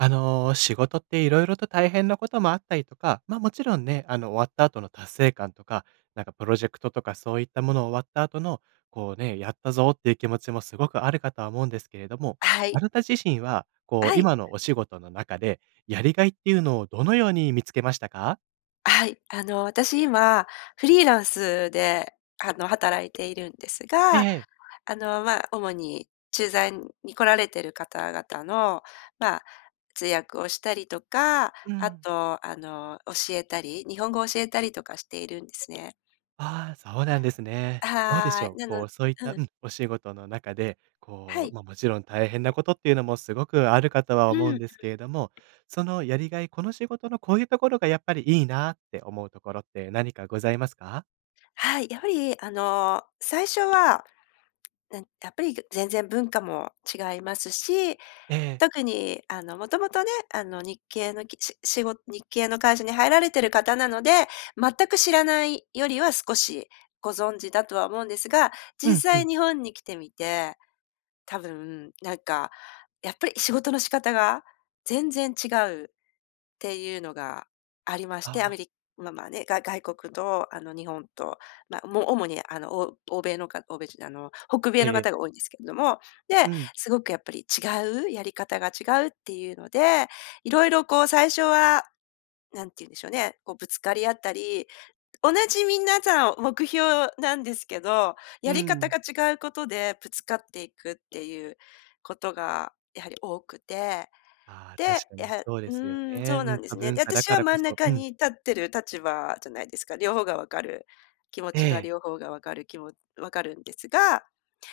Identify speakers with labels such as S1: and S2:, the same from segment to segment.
S1: あの、仕事って色々と大変なこともあったりとか、ま、もちろんね、あの、終わった後の達成感とか、なんかプロジェクトとかそういったもの終わった後の、こうね、やったぞっていう気持ちもすごくあるかとは思うんですけれども、
S2: は
S1: あ
S2: い。
S1: なた自身はこう、
S2: はい。
S1: 今のお仕事の中でやりがいっていうのをどのように見つけましたか？
S2: はい、あの、私今フリーランスで、あの、働いているんです
S1: え
S2: が、
S1: え。
S2: あの、まあ、主に駐在に来られてる方々のまあ、通訳をしたりとか、
S1: う
S2: あ
S1: ん。
S2: とあの、教えたり日本語を教えたりとかしているんですね。
S1: ああ、そうなんですね。どうでし
S2: は、
S1: ょう、
S2: な
S1: こ
S2: の
S1: う、そういっ
S2: う
S1: たう
S2: ん。
S1: ん、お仕事の中で
S2: は
S1: こう、
S2: い。
S1: ま、もちろん大変なことっていうのも、すごくあるかとは
S2: う
S1: 思うん
S2: ん。
S1: ですけれども、その、やりがい、この仕事のこういうところがやっぱりいいなって思うところって何かございますか？
S2: はい、やはりあの、最初は、なん、やっぱり、ぐ全然文化も違いますし、
S1: ええ。
S2: 特に、あの、元々ね、あの、日系のきししご日系の会社に入られてる方なので、全く知らないよりは少しご存知だとは思うんですが、
S1: う
S2: 実
S1: んう
S2: 際
S1: ん。
S2: 日本に来てみて、多分なんかやっぱり仕事の仕方が全然違うっていうのがありまし
S1: あ
S2: て、アメ
S1: あ。
S2: リままあ、ね、が外国と、あの、日本と、ま、も、主にあの、お欧米のか欧米じゃ、あの、北
S1: え
S2: 米の
S1: えええ。
S2: 方が多いんですけれども、
S1: う
S2: で、
S1: ん。
S2: すごくやっぱり違う、やり方が違うっていうので、色々こう、最初は、何ていうんでしょうね、こう、ぶつかり合ったり、同じ皆さん目標なんですけど、
S1: う
S2: やり方
S1: ん。
S2: が違うことでぶつかっていくっていうことがやはり多くて。
S1: ああ、
S2: で、
S1: 確か
S2: や
S1: に
S2: は
S1: そうで
S2: う
S1: すよ
S2: ーん、
S1: ね。
S2: そう
S1: う
S2: な
S1: ん、
S2: んで
S1: 多
S2: すね。
S1: 文
S2: で、
S1: 化だ
S2: 私
S1: か
S2: は
S1: らこ
S2: 真ん
S1: そ
S2: 中
S1: うん。
S2: に立ってる立場じゃないですか、両方が分かる。気持
S1: え
S2: ちが
S1: え。
S2: 両方が分かる、きも分かるんですが、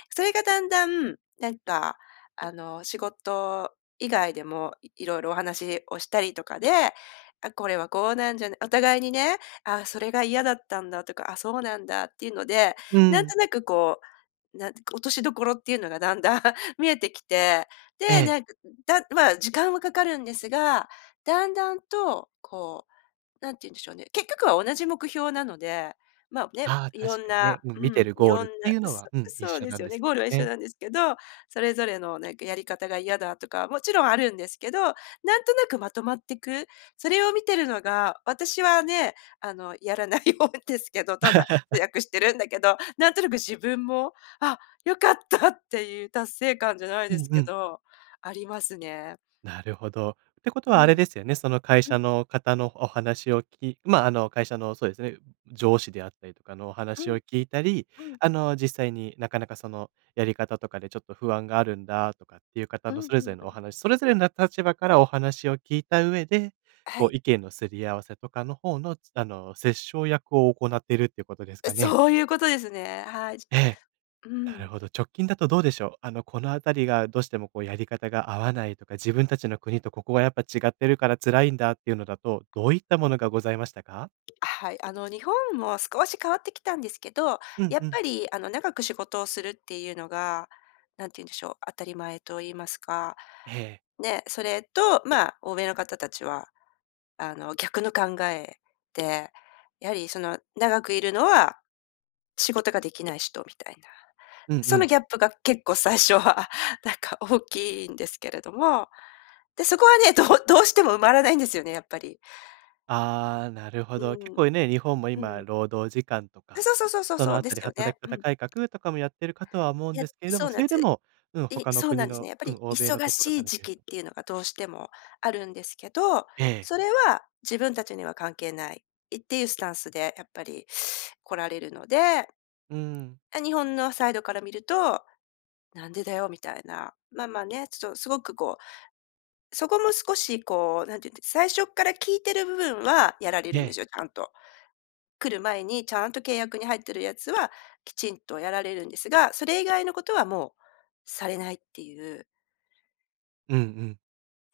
S2: それがだんだん、なんか、あの、仕事以外でも色々お話をしたりとかで、あ、これはこうなんじゃなお互いにね、ああ、それが嫌だったんだとか、あ、そうなんだっていうので、
S1: う
S2: なん
S1: ん。
S2: となくこう、なん落としどころっていうのがだんだん見えてきて、
S1: え
S2: で、
S1: え。
S2: なんか、だまあ、時間はかかるんですが、だんだんと、こう、何て言うんでしょうね、結局は同じ目標なので、まあ、ね、
S1: ああ、
S2: いろ
S1: 確
S2: ん
S1: かにね。
S2: な
S1: うん、
S2: う
S1: 見て
S2: ん、
S1: る
S2: い
S1: ゴー
S2: ろ
S1: ルっ
S2: んな、
S1: ていうの
S2: そ
S1: は、
S2: う、
S1: うん、一
S2: そう
S1: 緒
S2: で
S1: な
S2: す
S1: ん
S2: よ
S1: で
S2: ね、
S1: す
S2: ゴールは一緒
S1: ね。
S2: なんですけど、それぞれのなんかやり方が嫌だとか、もちろんあるんですけど、なんとなくまとまってく、それを見てるのが、私はね、あの、やらないようですけど、ただ通 訳してるんだけど、なんとなく自分も「あ、良かった」っていう達成感じゃない
S1: う
S2: で
S1: ん
S2: す
S1: う
S2: け
S1: ん。
S2: ど、ありますね。
S1: なるほど。てこと
S2: う
S1: はあれ
S2: ん。
S1: ですよね、その会
S2: う
S1: 社
S2: ん。
S1: の方のお話を聞き、まあ、あの、会社の、そうですね、上司であったりとかのお
S2: う
S1: 話を
S2: ん。
S1: 聞いたり、
S2: うん。
S1: あの、実際になかなかその、やり方とかでちょっと不安があるんだとかっていう方
S2: うん
S1: の
S2: う
S1: それ
S2: ん
S1: ぞれ
S2: う
S1: のお
S2: ん。
S1: 話、それぞれな立場からお話を聞いた上で、
S2: は
S1: こ
S2: い。
S1: う、意見のすり合わせとかの方の、つあの、折衝役を行ってるってことですかね？
S2: そういうことですね。はい、
S1: ええ、
S2: う
S1: なる
S2: ん。
S1: ほど。直近だとどうでしょう。あの、このあたりがどうしてもこう、やり方が合わないとか、自分たちの国とここはやっぱ違ってるから辛いんだっていうのだと、どういったものがございましたか？
S2: あ、はい、あの、日本も少し変わってきたんですけど、
S1: うん
S2: や
S1: う
S2: っ
S1: ん。
S2: ぱりあの、長く仕事をするっていうのが、何て言うんでしょう、当たり前と言いますか。
S1: ええ。
S2: ね、それと、まあ、欧米の方たちは、あの、逆の考えで、やはりその、長くいるのは、仕事ができない人みたいな。
S1: うんう
S2: その、
S1: ん。
S2: ギャップが結構最初はなんか大きいんですけれども、で、そこはね、どどうしても埋まらないんですよね、やっぱり。
S1: ああ、なるほ
S2: う
S1: ど。結
S2: ーん。
S1: 構ね、日本も
S2: う
S1: 今
S2: ん。
S1: 労働時間とか、
S2: そうそうそうそう
S1: そ
S2: そ
S1: の
S2: う、
S1: あ
S2: で
S1: た
S2: す
S1: り
S2: よ
S1: 働
S2: ね。
S1: き
S2: う
S1: 方
S2: ん。
S1: 改革とかもやってるかとは思うん
S2: い
S1: で
S2: や、
S1: すけれども、
S2: そう
S1: そ
S2: なん
S1: れで
S2: つ。
S1: もうん、
S2: い
S1: 他の
S2: そうな
S1: 国
S2: んです
S1: の
S2: ね。やっぱ
S1: う
S2: り
S1: ん、欧米の
S2: 忙
S1: とこ
S2: し
S1: ろか
S2: い
S1: ら
S2: 時
S1: 見る
S2: 期っ
S1: と…
S2: ていうのがどうしてもあるんですけど、
S1: ええ。
S2: それは自分たちには関係ない、いっていうスタンスでやっぱり来られるので
S1: うーん。
S2: あ、日本のサイドから見ると「なんでだよ」みたいな。まあまあね、ちょっとすごくこう、そこも少しこう、何て言うんです、最初っから聞いてる部分はやられ
S1: え
S2: るんで
S1: え。
S2: すよ、ちゃんと。来る前にちゃんと契約に入ってるやつは、きちんとやられるんですが、それ以外のことはもう、されないっていう。
S1: うんうん。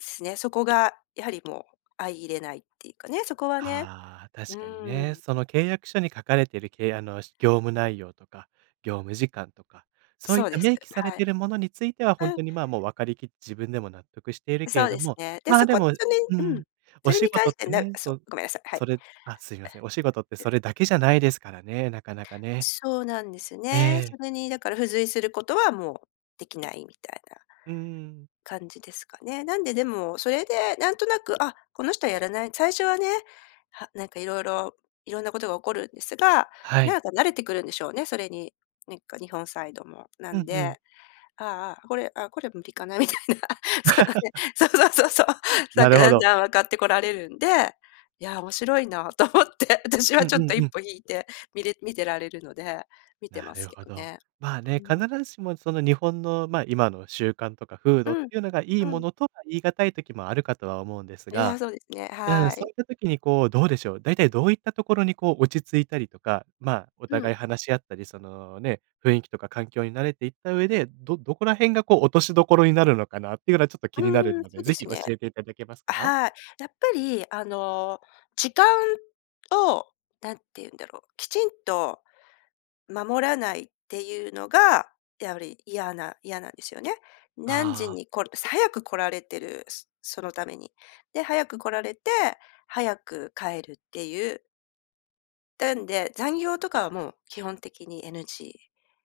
S2: つですね、そこがやはりもう相いれないっていうかね、そこはね、
S1: あ、
S2: う
S1: 確かにね。
S2: ん。
S1: その契約書に書かれているけいあの業務内容とか、業務時間とか、そうい
S2: そ
S1: っ
S2: う
S1: た
S2: です、
S1: 明記され
S2: は
S1: て
S2: い。
S1: るものについては本
S2: うん。
S1: 当にまあもう分かりきって自分でも納得しているけ
S2: そ
S1: れ
S2: う
S1: ど
S2: です
S1: も、
S2: ね。で、
S1: まあ
S2: そ
S1: で
S2: こ、
S1: も
S2: そ
S1: う
S2: れう
S1: ん、
S2: ん。
S1: お
S2: それ
S1: 仕
S2: に関
S1: 事っ
S2: して
S1: て
S2: な
S1: ね、そ
S2: そう、
S1: う、
S2: ごめんなさい、はい。
S1: それあ、すいません、お仕事って
S2: え。
S1: そ
S2: で
S1: れだけじゃないですからね、なかなかね。
S2: そうなんです
S1: え
S2: ね。
S1: え。
S2: それにだから付随することはもうできないみたいな
S1: うん。
S2: 感じですかね。なんで、でも、それでなんとなく、あ、この人はやらない最初はね、はなんか色々、色んなことが起こるんですが、
S1: はい。
S2: なんか慣れてくるんでしょうね、それに、なんか日本サイドも。な
S1: う
S2: ん
S1: んうん。
S2: で、ああ、これ、あ、これ無理かなみたいな。そんなね、そうそうそうそう。な
S1: な
S2: んか
S1: るほ
S2: だん
S1: ど。
S2: だん分かってこられるんで、いやあ、面白いなと思って、私
S1: う
S2: は
S1: んう
S2: ちょっと
S1: ん
S2: 一
S1: うん。
S2: 歩引いてみれ見てられるので、見て
S1: な
S2: ます
S1: る
S2: け
S1: ほ
S2: ど
S1: ど。
S2: ね。
S1: まあ
S2: う
S1: ね、必
S2: ん。
S1: ずしもその日本の、ま、今の習慣とか風
S2: う
S1: 土っ
S2: ん、
S1: ていうのがいい
S2: う
S1: も
S2: ん。
S1: のとは言い難い時もあるかとは思うんです
S2: いや、
S1: が。
S2: そうですね、
S1: うん。
S2: は
S1: そう
S2: い。
S1: いった時にこう、どうでしょう、だいたいどういったところにこう落ち着いたりとか、まあ、お
S2: う
S1: 互
S2: ん。
S1: い話し合ったり、その、ね、雰囲気とか環境に慣れていった上で、どどこら辺がこう落としどころになるのかなっていうのはちょっと気になる
S2: うん、
S1: の
S2: そ
S1: で、
S2: うで
S1: 是非
S2: す
S1: 教
S2: ね。
S1: えていただけます
S2: あ、
S1: か？
S2: はい。やっぱり、あの、時間、を、何て言うんだろう、きちんと、守らないっていうのが、やわり嫌な嫌なんですよね。何時
S1: あ。
S2: にこる早く来られてる、そそのために。で、早く来られて、早く帰るっていうなんで、残業とかはもう基本的に NG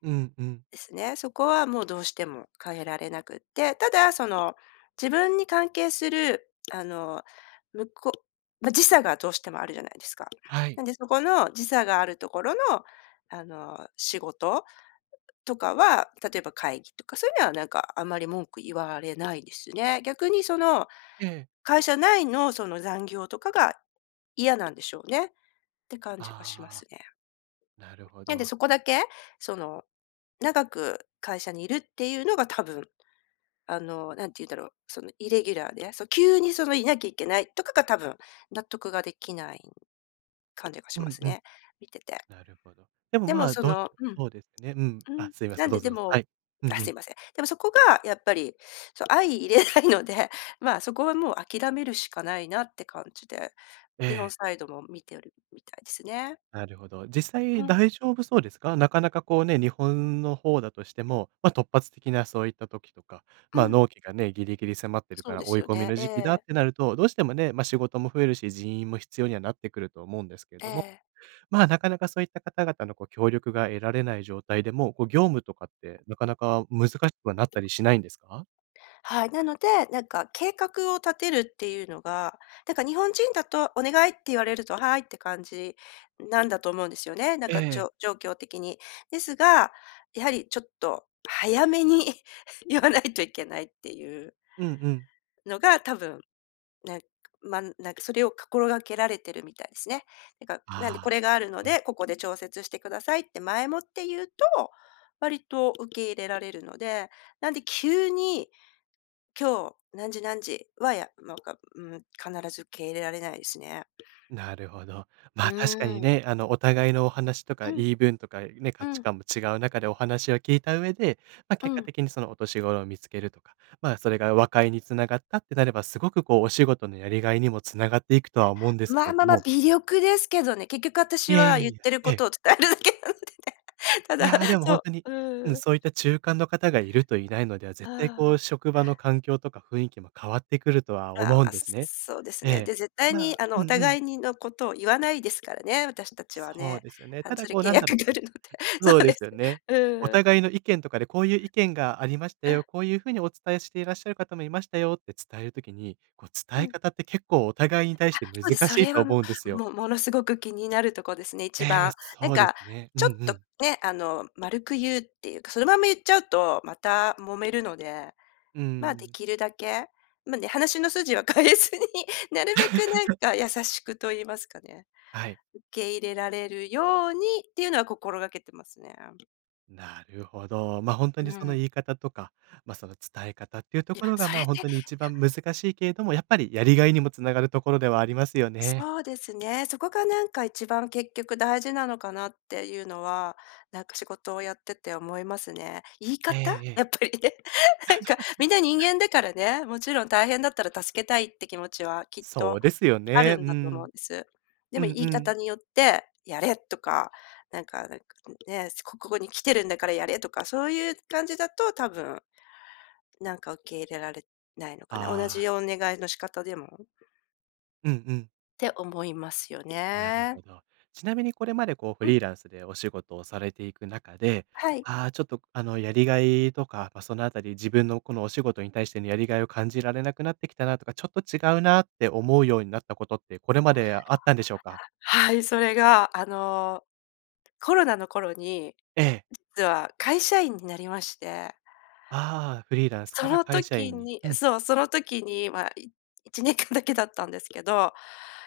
S1: うんうん。
S2: ですね、そこはもうどうしても変えられなくって、ただ、その、自分に関係する、あの、むこまあ、時差がどうしてもあるじゃないですか。
S1: はい。
S2: なんで、そこの時差があるところの、あの、仕事とかは、例えば会議とか、そういうのはなんかあまり文句言われないですね。逆にその、
S1: ええ。
S2: 会社内の、その、残業とかが、嫌なんでしょうね、て感じがしま
S1: ああ、
S2: すね。
S1: なるほ
S2: なんで
S1: ど。
S2: そこだけ、その、長く会社にいるっていうのが多分、あの、何て言うんだろう、その、イレギュラーで、急に、その、いなきゃいけないとかが、多分納得ができない感じがし
S1: う
S2: ま
S1: ん
S2: す
S1: うん。
S2: ね、見てて。
S1: なるほど。でも、
S2: で
S1: ま
S2: も、
S1: あ、
S2: そ
S1: どう
S2: のうん。
S1: そうですね。うん。
S2: う
S1: あ、
S2: ん、
S1: すいま
S2: な
S1: せん、
S2: ん
S1: どう
S2: で、
S1: ぞ
S2: で
S1: ど、は
S2: も
S1: い。うんう
S2: あ、すい
S1: ん。
S2: ません。でもそこがやっぱり、そう相容れないので、まあ、そこはもう諦めるしかないなって感じで、
S1: え
S2: 日本
S1: え。
S2: サイドも見ておりみたいですね。
S1: なるほど。実際、
S2: うん。
S1: 大丈夫そうですか？なかなかこうね、日本の方だとしても、ま、突発的なそういった時とか、
S2: う
S1: まあ、
S2: ん。
S1: 納期がね、ギリギリ迫ってるか
S2: そう
S1: ら、
S2: で
S1: 追い
S2: すよ
S1: 込み
S2: ね、
S1: の
S2: え
S1: 時期だっ
S2: え。
S1: てなると、どうしてもね、ま、仕事も増えるし、人員も必要にはなってくると思うんですけれ
S2: え
S1: ども、
S2: え。
S1: まあ、なかなかそういった方々のこう、協力が得られない状態でもこう、業務とかって、なかなか難しくはなったりしないんですか？
S2: はい、なので、なんか計画を立てるっていうのが、なんか日本人だとお願いって言われると、「はい」って感じなんだと思うんですよね。なん
S1: え
S2: か、ち
S1: え。
S2: ょ状況的に。ですが、やはりちょっと、早めに言わないといけないっていう
S1: うんうん。
S2: のが、多分、ね、ま、なんかそれをかころがけられてるみたいすね。なんか、なんでこ
S1: ああ、
S2: れがある
S1: なる
S2: の
S1: ほど。
S2: で、ここで調節してくださいって、前もって言うと、割と受け入れられるので、なんで急に、今日、何時何時は、やなんか、うーん、必ず受け入れられないですね。
S1: なるほど。ま
S2: う
S1: あ、確かに
S2: ん。
S1: ね、あの、お互いのお話とか
S2: うん。
S1: 言い分とかね、
S2: う
S1: 価値
S2: ん。
S1: 観も違う中でお話を聞いた上で、ま、
S2: う
S1: 結果
S2: ん。
S1: 的にその落としごろを見つけるとか、ま、それが和解に繋がったってなれば、すごくこう、お仕事のやりがいにも繋がっていくとは思うんですけ
S2: ま
S1: れど
S2: まま、
S1: も。
S2: 微力ですけどね。結局、
S1: い
S2: 私
S1: やい
S2: は
S1: や
S2: 言っ
S1: いや、
S2: てる
S1: え
S2: こ
S1: え。
S2: とを伝えるだけなんでね。た
S1: い
S2: だ
S1: や、でも、ほん
S2: そ
S1: とに
S2: う、
S1: うん、
S2: うん。
S1: そういった中間の方がいるといないのでは、絶対
S2: あ
S1: こう、
S2: あ。
S1: 職場の環境とか雰囲気も変わってくるとは
S2: あ
S1: 思うん
S2: あ、
S1: ですね。
S2: そうです
S1: え
S2: ね。
S1: え。
S2: で、絶
S1: た
S2: 対に、
S1: だ
S2: あの、
S1: う
S2: お
S1: んうん。
S2: 互いにのことを言わないですからね、私たちは
S1: そう
S2: ね。
S1: ですよね。
S2: あ
S1: た
S2: の、
S1: だ、
S2: それ
S1: こう
S2: 契
S1: なんだ
S2: 約
S1: ろ
S2: があ
S1: う。
S2: るので。そ
S1: そう
S2: う
S1: で
S2: で
S1: す
S2: す。
S1: よね。お
S2: うん。
S1: 互いの意見とかでこういう意見がありました
S2: う
S1: よ、
S2: ん。
S1: こういう風にお伝えしていらっしゃる方もいましたよって伝える時に、こう、
S2: う
S1: 伝え
S2: ん。
S1: 方って結構お互いに対
S2: あ、
S1: して難
S2: そうで、そ
S1: しい
S2: れ
S1: と
S2: はも
S1: 思うんです
S2: う、
S1: よ。
S2: もものすごく気になるとこですね、
S1: え
S2: 一
S1: え、
S2: 番。なん
S1: そうです
S2: か
S1: ね。うん
S2: ちょっ
S1: う
S2: と
S1: ん。
S2: ね、あの、丸く言うっていうか、そのまま言っちゃうとまた揉めるので、
S1: う
S2: ま、で
S1: ん。
S2: きるだけ、まあ、ね、話の筋は変えずに、なるべく なんか優しくと言いますかね。
S1: はい。
S2: 受け入れられるようにっていうのは心がけてますね。
S1: なるほど。ま、ほんと
S2: う
S1: にその
S2: ん。
S1: 言い方とか、ま、その伝え方っていうと
S2: いや、
S1: ころが、
S2: そ
S1: ま
S2: れっ
S1: あ、ほん
S2: て。いや
S1: とに一番難しいけれども、やっぱりやりがいにも繋がるところではありますよね。
S2: そうですね、そこがなんか、一番結局大事なのかなっていうのは、なんか仕事をやってて思いますね。言い
S1: ええ
S2: 方？
S1: ええ。
S2: やっぱりね。なんかみんな人 間だからね、もちろん大変だったら助けたいって気持ちは、きっ
S1: そ
S2: と
S1: うですよ
S2: ある
S1: ね。う
S2: んだと思う
S1: ん。
S2: んです。で
S1: う
S2: も、
S1: ん
S2: 言
S1: う
S2: い方
S1: ん。
S2: によって「やれ！」とか、なんかなんか、こむね、そ「ここに来てるんだからやれ」とか、そういう感じだと多分、なんか受け入れられないのかな？同
S1: あ
S2: じ
S1: あ。
S2: お願いの仕方でも。
S1: うんうん。
S2: て思いますよ
S1: なる
S2: ね。
S1: ほど。ちなみにこれまでこうフ
S2: うん。
S1: リーランスでお仕事をされていく中で、
S2: はい。
S1: ああ、ちょっと、あの、やりがいとか、ま、そのあたり自分のこのお仕事に対してのやりがいを感じられなくなってきたなとか、ちょっと違うなって思うようになったことって、これまであったんでしょうか？
S2: はい、それがあのコロナの頃に
S1: ええ。
S2: 実は会社員になりまして。
S1: ああ、フリーランスか
S2: そ
S1: ら
S2: の
S1: 会社
S2: 時
S1: 員に。
S2: に
S1: うん。
S2: そう、その時には1年間だけだったんですけど、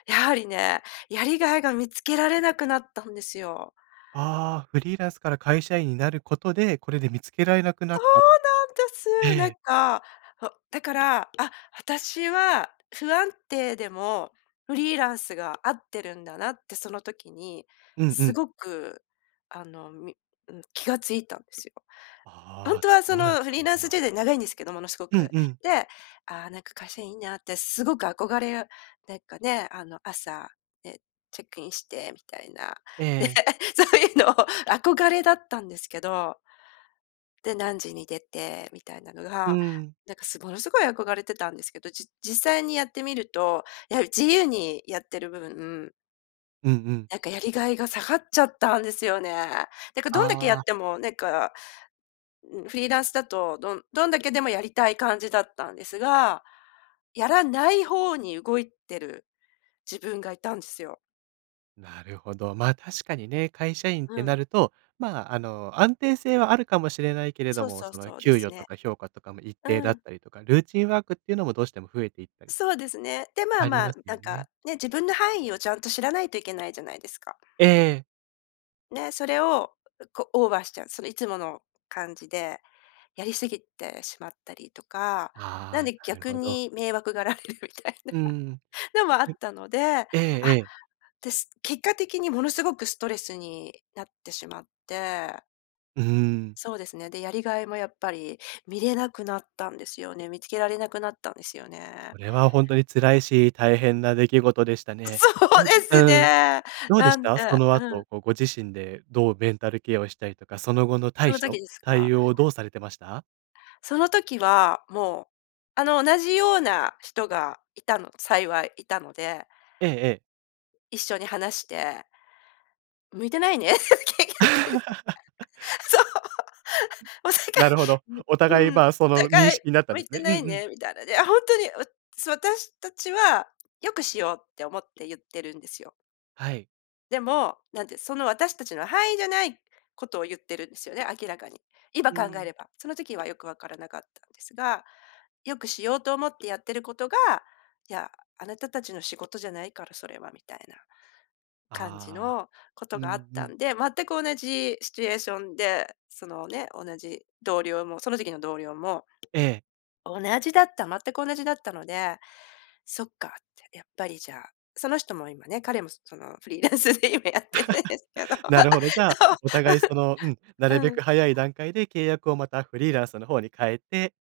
S2: やはりね、やりがいが見つけられなくなったんですよ。
S1: ああ、フリーランスから会社員になることで、これで見つけられなくな
S2: そ
S1: っ
S2: う
S1: た。
S2: なんで
S1: え
S2: す。なん
S1: え。
S2: か、あ、だから、あ、私は不安定でもフリーランスが合ってるんだなってその時に
S1: うんう
S2: す
S1: ん。
S2: ごくあのみうん、気が付いたんですよ。本
S1: ああ、
S2: 当はそ
S1: そうだっ
S2: のフ
S1: た
S2: リー
S1: ん
S2: ランスジェ
S1: だ。
S2: ネ長いんですけど、ものすご
S1: うん
S2: く。
S1: うん。
S2: で、ああ、なんか会社員いいなってすごく憧れ、なんかね、あの朝、ね、チェックインしてみたいな。
S1: え
S2: で、
S1: え。
S2: そういうの憧れだったんですけど。で、何時に出てみたいなの
S1: う
S2: が、
S1: ん。
S2: なんかすごものすごい憧れてたんですけど、じ実際にやってみると、やはり自由にやってる部分
S1: うんうん。
S2: なんかやりがいが下がっちゃったんですよね。なんかどんだけや
S1: ああ。
S2: っても、なんかうん、フリーランスだと、どんどんだけでもやりたい感じだったんですが、やらない方に動いてる自分がいたんですよ。
S1: なるほど、ま、確かにね、会社員っ
S2: う
S1: て
S2: ん。
S1: なると、まあ、あの、安定性はあるかもしれないけれど
S2: そう
S1: も、
S2: そう
S1: その、
S2: そうで
S1: 給
S2: す
S1: 与と
S2: ね。
S1: か評価とかも一
S2: う
S1: 定だっ
S2: ん。
S1: たりとか、ルーティンワークっていうのもどうしても増えていったりと。
S2: そうですね。で、まあ
S1: あり
S2: ま
S1: ま
S2: あ、
S1: す
S2: な
S1: よ
S2: ん
S1: ね。
S2: か、ね、自分の範囲をちゃんと知らないといけないじゃないですか。
S1: ええ。
S2: で、それを、こオーバーしちゃうそれいつもの感じでやりすぎてしまったりとか、なん
S1: あ、
S2: で
S1: なる
S2: 逆
S1: ほど。
S2: に迷惑がられるみたい
S1: うん。
S2: なのもあ
S1: は
S2: っ
S1: い。
S2: たので。あ、
S1: ええ。
S2: で、結果的にものすごくストレスになってしまって。
S1: うん。
S2: そうですね。で、やりがいもやっぱり見れなくなったんですよね、見つけられなくなったんですよね。
S1: それは本当に辛いし、大変な出来事でしたね。
S2: そうで
S1: [unintelligible]
S2: す
S1: うん、
S2: ね。
S1: どうで
S2: な
S1: し
S2: ん
S1: た、そ
S2: た
S1: の
S2: うん。
S1: 後、こうご自身でどうメンタルケアをしたりとか、その後の
S2: そ
S1: 対
S2: の時
S1: 処、
S2: です
S1: 対
S2: か？
S1: 応をどうされてました？
S2: その時はもう、あの、同じような人がいたの、幸いいたので。
S1: ええええ。
S2: 一緒に話して。向いてないね、結局。そう。おさか
S1: なるほど。
S2: い、う
S1: お互
S2: う
S1: い、
S2: ん、お
S1: まあ、その認
S2: 互い、
S1: 識なったん
S2: 向
S1: で
S2: い
S1: す
S2: て
S1: ね。うんう
S2: ない
S1: ん。
S2: ね、みたいなで、あ、ほんとに、わす私たちは、よくしようって思って言ってるんですよ。
S1: はい。
S2: でも、なんて、その私たちの範囲じゃないことを言ってるんですよね、明らかに。今
S1: う
S2: 考え
S1: ん。
S2: れば。その時はよく分からなかったんですが。よくしようと思ってやってることが「いや、あなたたちの仕事じゃないからそれは」みたいな、感じ
S1: ああ。
S2: のこと
S1: う
S2: があっ
S1: んう
S2: た
S1: ん。
S2: んで、全く同じシチュエーションで、その、ね、同じ同僚も、その時期の同僚も、
S1: ええ。
S2: 同じだった、全く同じだったので「そっか」って。やっぱり、じゃあ、その人も今ね、彼もその、フリーランスで今やってるんですけど。
S1: なるほど。じゃあ、
S2: そう、わ
S1: お互い、そのうん、な
S2: ふ。
S1: るべ
S2: うん。
S1: く早い段階で契約を、また、フリーランスの方に変えて、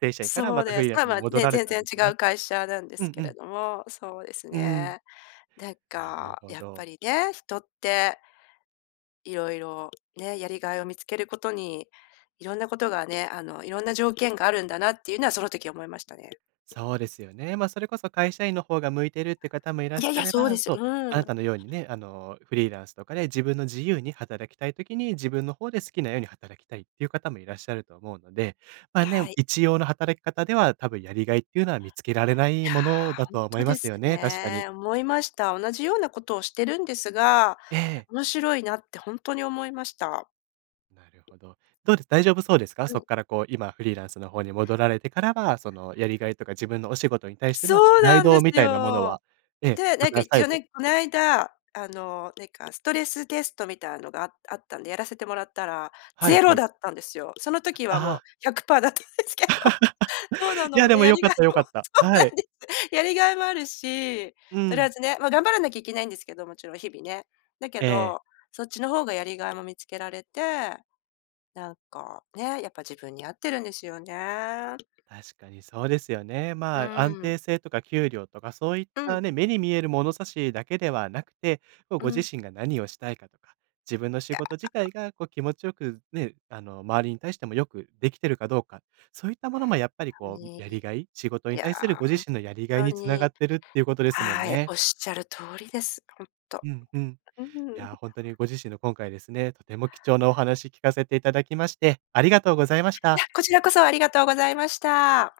S1: 正社員から
S2: そ
S1: ま
S2: う
S1: たフ
S2: で
S1: リ
S2: す。
S1: ーラン
S2: ま
S1: ス
S2: あ
S1: に
S2: まあ、
S1: 戻
S2: ね、
S1: られ
S2: 全
S1: たん
S2: 然
S1: で
S2: 違
S1: す
S2: う
S1: ね。
S2: 会社なんで
S1: うん
S2: すけ
S1: う
S2: れ
S1: ん。
S2: ども。そうです
S1: うん。
S2: ね。なん
S1: なる
S2: か、
S1: ほ
S2: やっぱ
S1: ど。
S2: りね、人って、いろいろね、やりがいを見つけることに、いろんなことがね、あの、いろんな条件があるんだなっていうのは、その時思いましたね。
S1: そうですよね。ま、それこそ会社員の方が向いてるって方もいらっ
S2: いや
S1: し
S2: い
S1: ゃ
S2: や、
S1: れ
S2: そう
S1: ば
S2: です。
S1: そう、あ
S2: う
S1: な
S2: ん。
S1: たのようにね、あの、フリーランスとかで自分の自由に働きたい時に、自分の方で好きなように働きたいっていう方もいらっしゃると思うので。まあ、ね、
S2: はい。
S1: 一様の働き方では多分やりがいっていうのは、見つけられない
S2: い
S1: もの
S2: や、
S1: だ
S2: ほ
S1: と
S2: ん
S1: は思
S2: と
S1: いま
S2: で
S1: す
S2: す
S1: よね、確かに。
S2: ね。思いました。同じようなことをしてるんですが、
S1: ええ。
S2: 面白いなってほんとに思いました。
S1: なるほど。どうです、大丈夫そうですか？
S2: う
S1: そっ
S2: ん。
S1: からこう、今フリーランスの方に戻られてからは、その、やりがいとか自分のお仕事に対しての
S2: そ
S1: プ
S2: う
S1: ライ
S2: なん
S1: ド
S2: で
S1: み
S2: す
S1: たいなもの
S2: よ。
S1: はええ、
S2: で、
S1: ま
S2: なんか
S1: た
S2: 一
S1: 再
S2: 応
S1: 度
S2: ね、こないだ、あの、なんかストレステストみたいのが、あ-あったんで、やらせてもらったら、
S1: はい
S2: ぜ
S1: は
S2: ろ
S1: い。
S2: だったんですよ。その時は
S1: あ
S2: もう
S1: あ。
S2: 100%だったんですけど。そうな
S1: いや、
S2: の、
S1: で
S2: で、
S1: も、
S2: や
S1: よ
S2: り
S1: かっ
S2: がい
S1: たよか
S2: も
S1: っ
S2: そ
S1: た。
S2: うな
S1: はい。
S2: んです。やりがいもあるし、
S1: う
S2: とりあ
S1: ん。
S2: えずね、ま、頑張らなきゃいけないんですけど、もちろん、日々ね。だけ
S1: ええ。
S2: ど、そっちの方がやりがいも見つけられて。なんか、ね、やっぱ自分に合ってるんですよね。
S1: 確かにそうですよね。
S2: う
S1: まあ、安
S2: ーん。
S1: 定性とか給料とかそういっ
S2: うん。
S1: たね、目に見える物差しだけではなくて、こう、
S2: う
S1: ご自
S2: ん。
S1: 身が何をしたいかとか、自分の
S2: い
S1: 仕
S2: や。
S1: 事自体がこう気持ちよく、ね、あの、周りに対してもよくできてるかどうか。そういったものもやっぱり
S2: ほん
S1: こ
S2: と
S1: う、やり
S2: に。
S1: がい？仕事
S2: い
S1: に
S2: や、
S1: 対するご自身のやりがい
S2: ほん
S1: に
S2: と
S1: 繋がっ
S2: に。
S1: てるっていうことですもん
S2: はい、
S1: ね。
S2: おっしゃる通りです。ほんと。
S1: うんうん。
S2: う
S1: い
S2: ん。
S1: や、ほんとにご自身の、今回ですね、とても貴重なお話聞かせていただきまして、ありがとうございました。
S2: や、こちらこそありがとうございました。